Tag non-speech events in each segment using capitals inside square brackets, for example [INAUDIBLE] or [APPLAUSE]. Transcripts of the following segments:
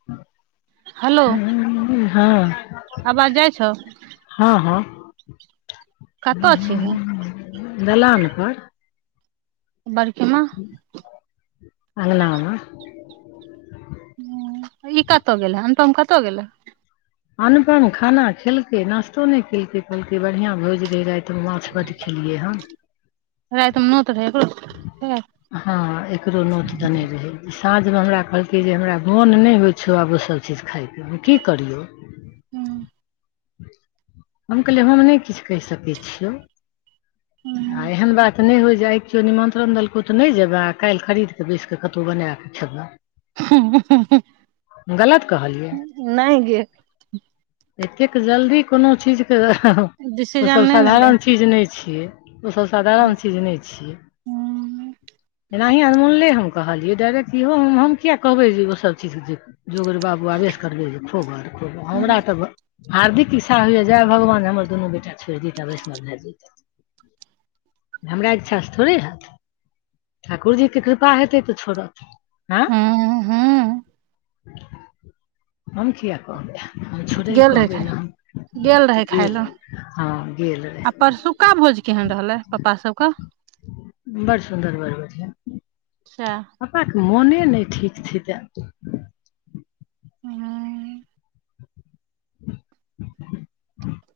[UNINTELLIGIBLE] Hello हँ आब आवाज जाइ छौ हँ हँ कतअ छिही दलान पर बड़की माँ अगना मऽ ई कतऽ गेल ह अनटमे कतऽ गेलै अनपन खाना खेलकै नाश्तो नहि केलकै खलकै बढ़िआँ भोज रहै रातिमे माछ बड खेलियै हन रायतमे नत रहे अकरो सबके हँ एकरो नोत देने रहै साँझमे हमरा कहलकै जे हमरा मोन नहि होइ छौ आब ओ सब चीज खाइके की करियौ हूँ हम कहलियै हम नहि किछ कहि सकै छियौ आ एहन बात नहि हो जाइ केओ निमन्त्रण देलकौ तऽ नहि जेबह आ काल्हि खरीद कऽ बेैस कऽ कतहु बना कऽ खेबै हम गलत कहलियै नहि गे एतेक जल्दी कोनो चीज कऽ ओ डिसीजन सब नहि ने लेल साधारण चीज नय छियै ओ सब साधारण चीज नहि छियै हूँ एनाही अनमूले हम कहलियै डायरेक्ट इहो हम हम किया कहबै जे ओसभ चीज जे जोगर बाबुआबेस करबै जे खो घर खो हमरा तऽ ब हार्दिक इक्षा होइयए जय भगवान हमर दुनू बेटा छोड़ि दैता वैष्णव भए जायतै तऽ हमरा इच्छासँ थोड़े हैत ठाकुर जीे केँ कृपा हेतै तऽ छोड़त हँ हूँ हम किया कहबै हम छोड़ै लऽ गेल रहै [UNINTELLIGIBLE] खाय लए हँ गेल रहै खाय लए गेल रै आ परसुक्का भोज केहन रहलै पपा सब कऽ बड़ सुन्दर बर बढिया सएह पपा कऽ मोने नय ठीक छै तऽ हुँ [INAUDIBLE]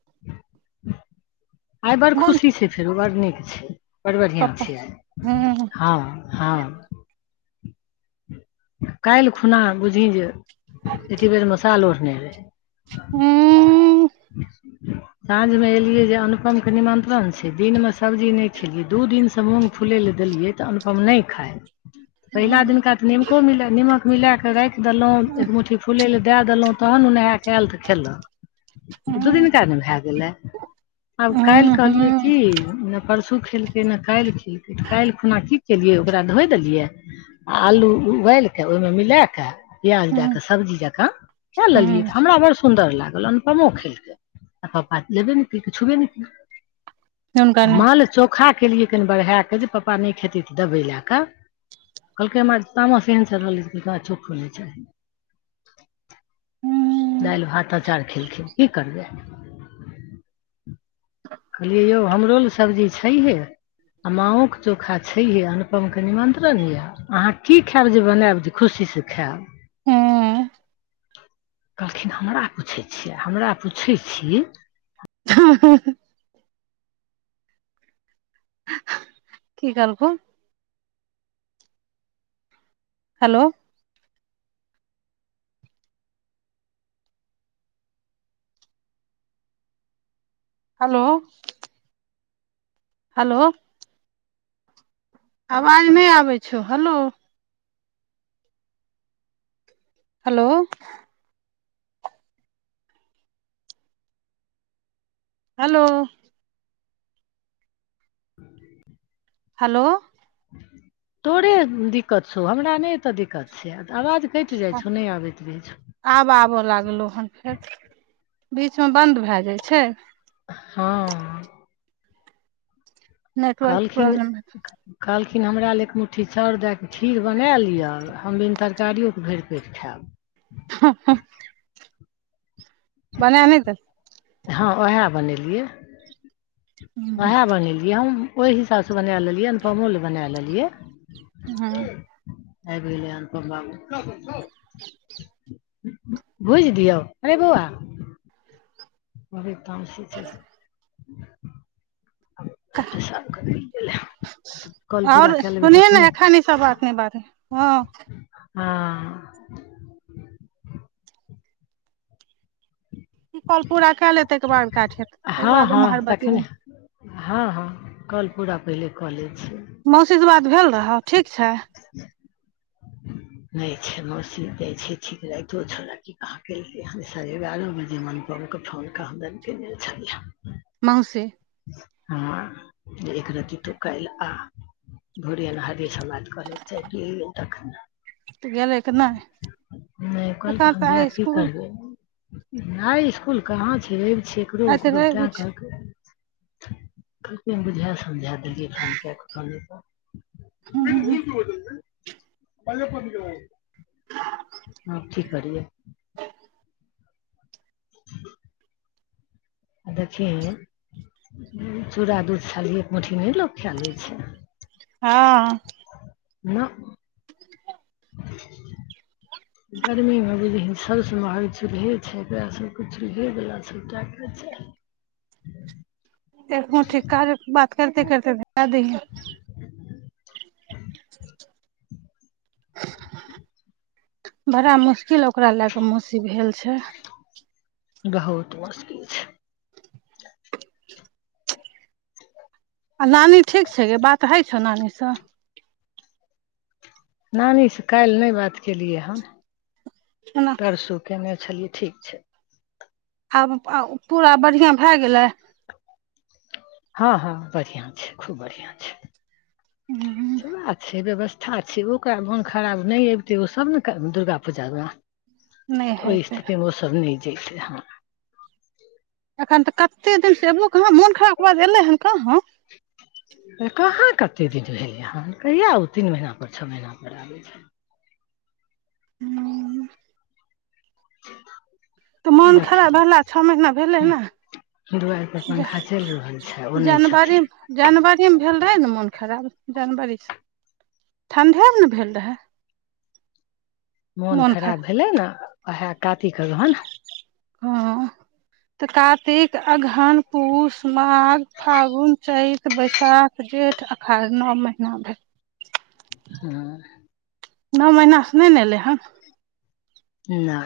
आइ बड़ मोन खुशी छै फेरो बड़ नीक छै बड़ बढ़िया पप्पा छै आय हूँ हँ - हँ काल्हि खुना बुझी जे एते बेर मे साल ओढ़ने रहै हुँ साँझ मे एलिये जे अनुपम कऽ निमंत्रन छै दिन मऽ सब्जी नै खेलियै दू दिन सँ मुंग फुलै लऽ देलियै तऽ अनुपम नै खाय पहिला हूँ दिनका निमको मिला निमक मिला कऽ राइख देलहुँ एक मुट्ठी फुलै लऽ दैय देलहुँ तहन उ नेहा ऐल तऽ खेलक दू हूँ दिनका नऽ भैय गेलै आब काल्हि हूँ कहलिये हूँ की परसू खेलकै नऽ काल्हि खेलकै तऽ काल्हि खुना की केलियै ओकरा धोइ देलियै आ आलू उवाइल कऽ ओहिमे मिला कऽ प्याज दैच हूँ कऽ सब्जी जका खैय लेलियै तऽ हमरा बड़ सुंदर लागल अनुपमो खेलकै आ पपा लेबे नै केलकै छुबे नै केलकै हुनका आ नहि माँ लऽ चौ खा केलियै कनि बरहै कऽ जे पपा नय खेतै तऽ दबै लै कऽ कहलकै हमरा तामस एहन चरहल ऐ जे दाइ चोखो नय चाहि हूँ दाइल, भात, अचार खेलखिन की करबै कहलियै यौ हमरो लऽ सब्जी छैहे आ माँओ कऽ चोखा छैहे अनुपम कऽ निमन्त्रण यऽ अहाँ की खैब जे बनैब जे खुशीसँ खैब हँ कहलखिन हमरा पुछै छियै हमरा पुछै छी हँ [INAUDIBLE] की कहलखुन हलो हलो हलो आवाज नय आबै छौ हलो हलो हलो हलो तोरे दिक्कत छौ हमरा नय एतऽ दिक्कत छै आवाज कइट जाइ छौ नय आबैत रहै छौ आब आबय लागलो हन फेर बीचमे बन्द भए जाइ छैय हँ नेटवर्क कहलखिन प्रॉब्लम कहलखिन हमरा ले एक मुट्ठी चाउर दएके खीर बना लिअ हम तरकारियोके भरि पेट खेएब हँ हँ बनेय नहि दे हँ उएह बनेलियै उएह बनेलियै हम ओहि हिसाब सँ बना लेलियै आहू लए बना लेलियै हँ आइब गेले अनुपम बाबू [INAUDIBLE] भुइज दियौ अरे बौआ कहबे तामशे [UNINTELLIGIBLE] पेशाब करे लऽ गेले हन आओर सुनही नऽ एखन ई सब बात नहि बाजही हँ हँ ई कॉल पूरा कऽ ले तैके बाद काटहीन ते के हँ बाद उम्हर हँ तखने बतीयेहन हँ हँ कॉल पूरा पहिले कऽ ले छीये मौसी सऽ बात भेल रहौ ठीक छै नहि छै मौसी जाइ छै ठीक राइतो छौरा की कहाँ केलकै ह साढ़े एगारह बजे मन अनुपम कऽ फोन कहा दन केने छलियह मौसी हँ जे एक रति तू काल्हि आ भूरे अनहारे समाद कहलक [UNINTELLIGIBLE] तऽ गेलै कि नहि नहि कहलकै एखन हम तऽ आइ जाकऽ की स्कुल करबै आई स्कूल कहाँ छै रवि छै एकरो आइ तऽ ओकरो रवि तैं छै कहलके कहलकै बुझा सुझा देलियै फोन कए कऽ फोने पर [UNINTELLIGIBLE] आब की करियै [UNINTELLIGIBLE] आ देखिही चूड़ा दूध छाली एक मुठी नहि लोक खाय लै छै हँ [UNINTELLIGIBLE] गरमी मे बुझही सभ सँ महग चूल्हे छै ओएह सभके चूल्हे वला सभटा कऽ चाही [INAUDIBLE] एक मुट्ठी कार्य बात करते करते देय [UNINTELLIGIBLE] [UNINTELLIGIBLE] बड़ा मुश्किल ओकरा लए कऽ मौसी भेल छैय [INAUDIBLE] बहुत मुश्किल छै आ नानी ठीक छै गे बात होइ छौ नानी सँ नानी सँ काल्हि नहि बात केलियै हन [UNINTELLIGIBLE] परसू कएयने छलियै ठीक छै आब आ पूरा बढ़िआँ भए गेलैय हँ हँ बढीआ छै खूब बढ़िआ छै [INAUDIBLE] नहि केना छै व्यवस था छै ओकरा मोन खराब नहि अबितै ओ सभ ने करबै दुर्गा पूजा में [INAUDIBLE] ओइ हेतै स्थिति मे ओ सब नै जते ह एखन तऽ कते दिन से एबो कहाँ मोन खराब बाद एलै हन कहाँ कहाँ कतेक दिन भेलै हन कहिआा ओ तीन महीना पर छओ महीना पर आबै छै [UNINTELLIGIBLE] तऽ मोन खराब देखियौ भेला छ महीना भेलै नै दुआर पर पंखा चैल रहल छै ओ नै छै जनवरी जनवरी मे भेल रहै ने मोन खराब जनवरी सँ [INAUDIBLE] ठण्डे मे न भेल रहै मोन खराब भेलै न उएह कातिक अगहन [INAUDIBLE] हँ तऽ कातिक अगहन पूस माघ फागुन चैत बैसाख जेेठ अखार नौ महीना भैले [INAUDIBLE] हँ नौ महिना से नै न एलै हन नै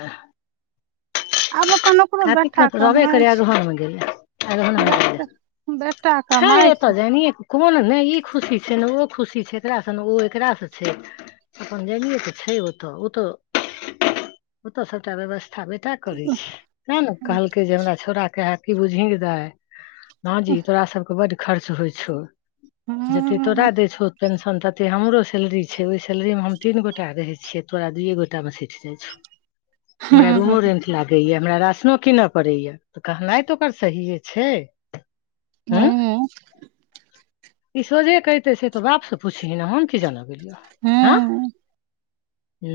[UNINTELLIGIBLE] कातिक म बेटा तऽ रहबे कमाइ करै छै अगहन म गेलै [UNINTELLIGIBLE] बेटा बेटा कमाइ छै को ने नहि ई खुशी छै ने ओ खुशी छै एकरासँ ने ओ एकरासँ छै अपन जाइनिए कऽ छै ओतऽ ओतऽ [INAUDIBLE] ओतऽ सभटा व्यवस्था ठा बेटा करै छै तेँ ने हूँ कहलकै जे हमरा छोरा कहै की बुझही गए दाय माँजी तोरा सबके बड खर्च होइ छौ [INAUDIBLE] जतीे तोरा हूँ दे छौ पें शन तते हमरो सैलरी छै ओइ सैलरीमे हम तीन गोटा रहै छियै तोरा दुइए गोटामे सइठ जाइ छौ [INAUDIBLE] हमरा हूँ रूमो रेंट लागैय हमरा र शनै कीन पड़ैया कहनाइ तऽ ओकर सहीए छै [INAUDIBLE] ई सौझे कहै से तऽ बाप से पूछही हम कियान गेलियों हँ [INAUDIBLE] हूँ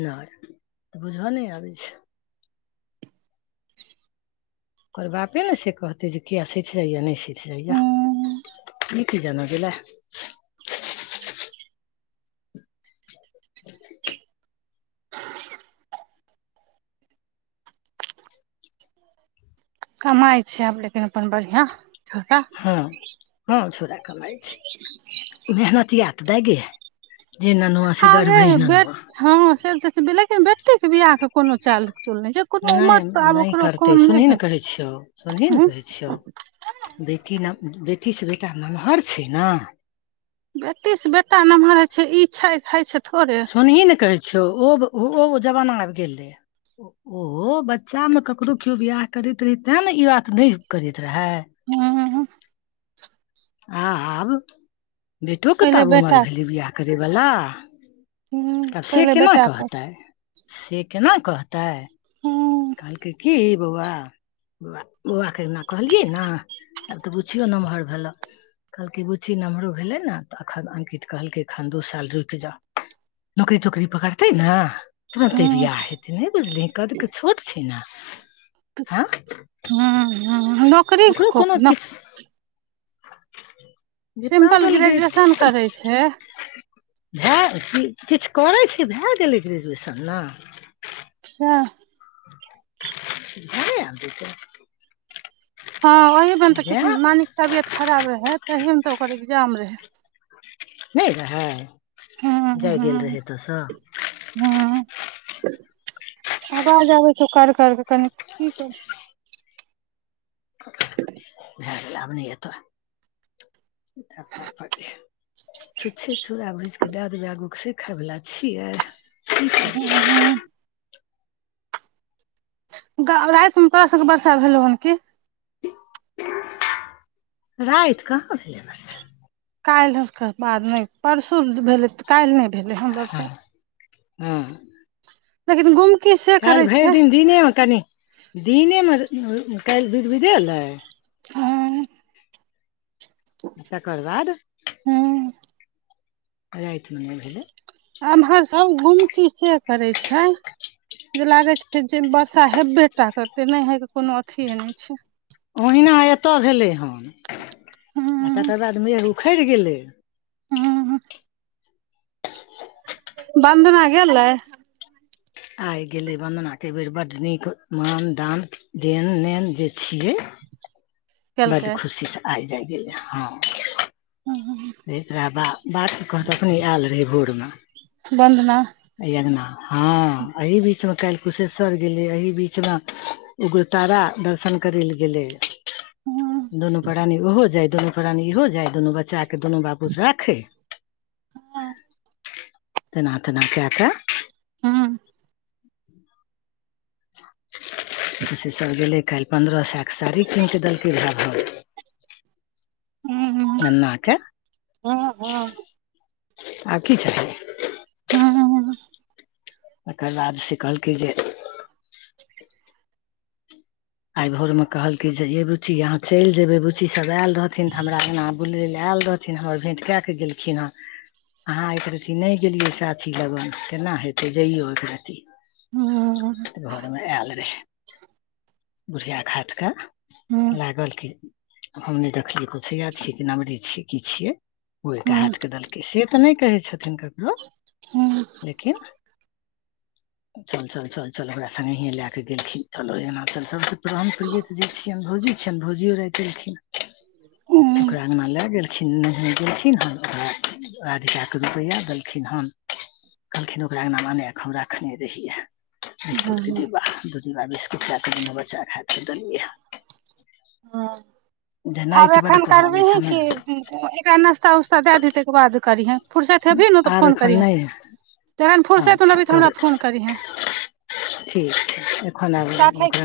नै [INAUDIBLE] बुजह नहि आबै छै ओकर बापे न से कहतै जे किया सिसरै यऽनै सिठरे यऽ हूँ ई कियान गेलै कमाइ छै आब लेकिन अपन बढ़िआं छोटा हँ हँ छोड़ा कमाइ छै [INAUDIBLE] मेहनतिया दैय गे [INAUDIBLE] हे ननुआ से गर्भ आगे बेट ननुआ हँ से तऽ लेकिन बेटी केँ बियाहकेँ कोनो चाल चूल नहि छै कोनो नै उमर तऽ आब नै ओकरो करतै कम नहि सुनही न भेल कहै छियौ सुनही न ह कहै छियौ बेटी न बेटीसँ बेटा नमहर छै न बेटीस बेटा नमहर होइ छै ई छै है छै थोड़े सुनही न कहै छियौ ओ ओ जमाना आब गेलै ओ बच्चामे ककरो केओ बियाह करैत रहै तें न ई बात नहि करैत रहए हँ [INAUDIBLE] आब [INAUDIBLE] बेटो कऽ तऽ पहिले आब बेटा उमर भेलै बियाह करयवला हूँ तब से पहिले केना बेटा के कहतै [INAUDIBLE] से केना कहतै हूँ कहलैक की बौआ बौआ बौआके एक दिन कहलियै नऽ आब तऽ पुछिियो नमहर भेलहु कहलकै बुच्ची नम्हरो भेलै ने तऽ एखन अंकित कहलकै एखन दू साल रुकि जाउ नौकरी तोकरी पकड़तै नऽ तुरते हूँ भीह हेतय नहि बुझल कऽ हूँ हूँ नौकरी ओकरो को कोनो किछ सिम्पल ग्रेजुएशन करै छै [UNINTELLIGIBLE] भए किछु करै छी भए गेलै ग्रेजुएशन नऽ अच्छा घरे आब जेतय हँ ओहमे तऽ भए मानिक तबियत खराब रहै तह तऽ ओकर एग्जाम रहै नहि रहय हँ जाए गेल रहै अतसऽ हँ आवाज आबै छै कर कर कऽ कनि की कर भेय गेलिय नहि एतऽ छुचछे चुरा भुज दाद बगू सऽ खाय बला छियै। हँ हँ राति मऽ तोरा सबके वर्षा भेलौ हन कि राति कहाँ भेलै वर्षा काल्हिके बाद नहि परसू भेलै तऽ का---ल्हि नहि भेलै हन वर्षा हँ हँ लेकिन गुमकी से। काल्हि करै भरि छै दिन दिनेमे कनि दिनेमे काल्हि विध बिधेलै हँ तकर बाद। हँ राते मऽ नय भेलै। आमहर सब घूमकी से करे छै। जे लागै छै जे वर्षा हेबेटा करते नहि होे? के कोनो अथिे नहि छै ओहिना एतय भेलै हन आ हँ तकर बाद मेघ उखड़ि गेलै हँ बन्दना गेलय आइ गेले वन्दना के बेर बड्ड नीक मान दान देन नेन जे छिये बड केलकै खुशीसँ आइ जाइ गेलै हँ। [UNINTELLIGIBLE] [UNINTELLIGIBLE] तोरा बा बात कह तखने आयल रही भोरमे बन्दना ऐ अंगना हँ एही बीचमे काल्हि कुशेश्व---र गेलियै एही बीचमे उग्रतारा दर्शन करै लए गेले हूँ दुनू प्राणी ओहो जाय दुनू प्राणी इहो जा। य दुनू बच्चा दुनू बापूत राखे। जेना तेना कय कऽ हँ तऽ सऽ सभ गेलै काल्हि पन्द्रह सएके साड़ी कीनि कऽ देलकै भाय भाव गन्ना के आब की चाहि हँ हँ तकर बाद सऽ कहलकै जे आइ भोर में कहलक जे ये बुच्ची यहाँ चलि जेबे बुच्ची सब आयल रहथिन तऽ हमरा एना बुलय ले आयल रहथिन हमर भेंट कए कऽ गेलखिन हेँ अहाँ एक रति नहि गेलियै साथी लगन केना हेतै जइयो एकरति घरमे आयल रहे। बुढ़िया खाात के लागल की हम नहि देखलियै दूछैया छियै कि नमरी छियै की छियै ओ हाथ के देलकै से नहि कहै छथि ककरो लेकिन चल चल चल चल ओकरा सङ्गे हे लए क गेलखिन चल एना चल ब्रह्म प्रिय जे छियनि भौजी छियनि भौजियो राति एेलखिन ओकरा अंगगना लए गेल खिन गेलखिन हन ओकराधिका कऽ रुपैआ देलखिन हन कहलखिन ओकरा अंगना मान। हम रखने रहियै बिस्कुटके डिब्ा दू ि्ा बिस्कुट कए कऽ दुनू बच्चा खा छै देलियै ह जे आब नाति बड्ड एखन कहऽ अबै छै करबीही की। हमरा एकरा नास्ता उस्ता दए दिही तकर बाद करिहे। फुरसैत हेबही ने तऽ आब फोन एखन करिहे नहि जखन फुरसैत ने अच्छा अबही तऽ हमरा करू फोन करिहे ठीक छै एखन आ छी ओ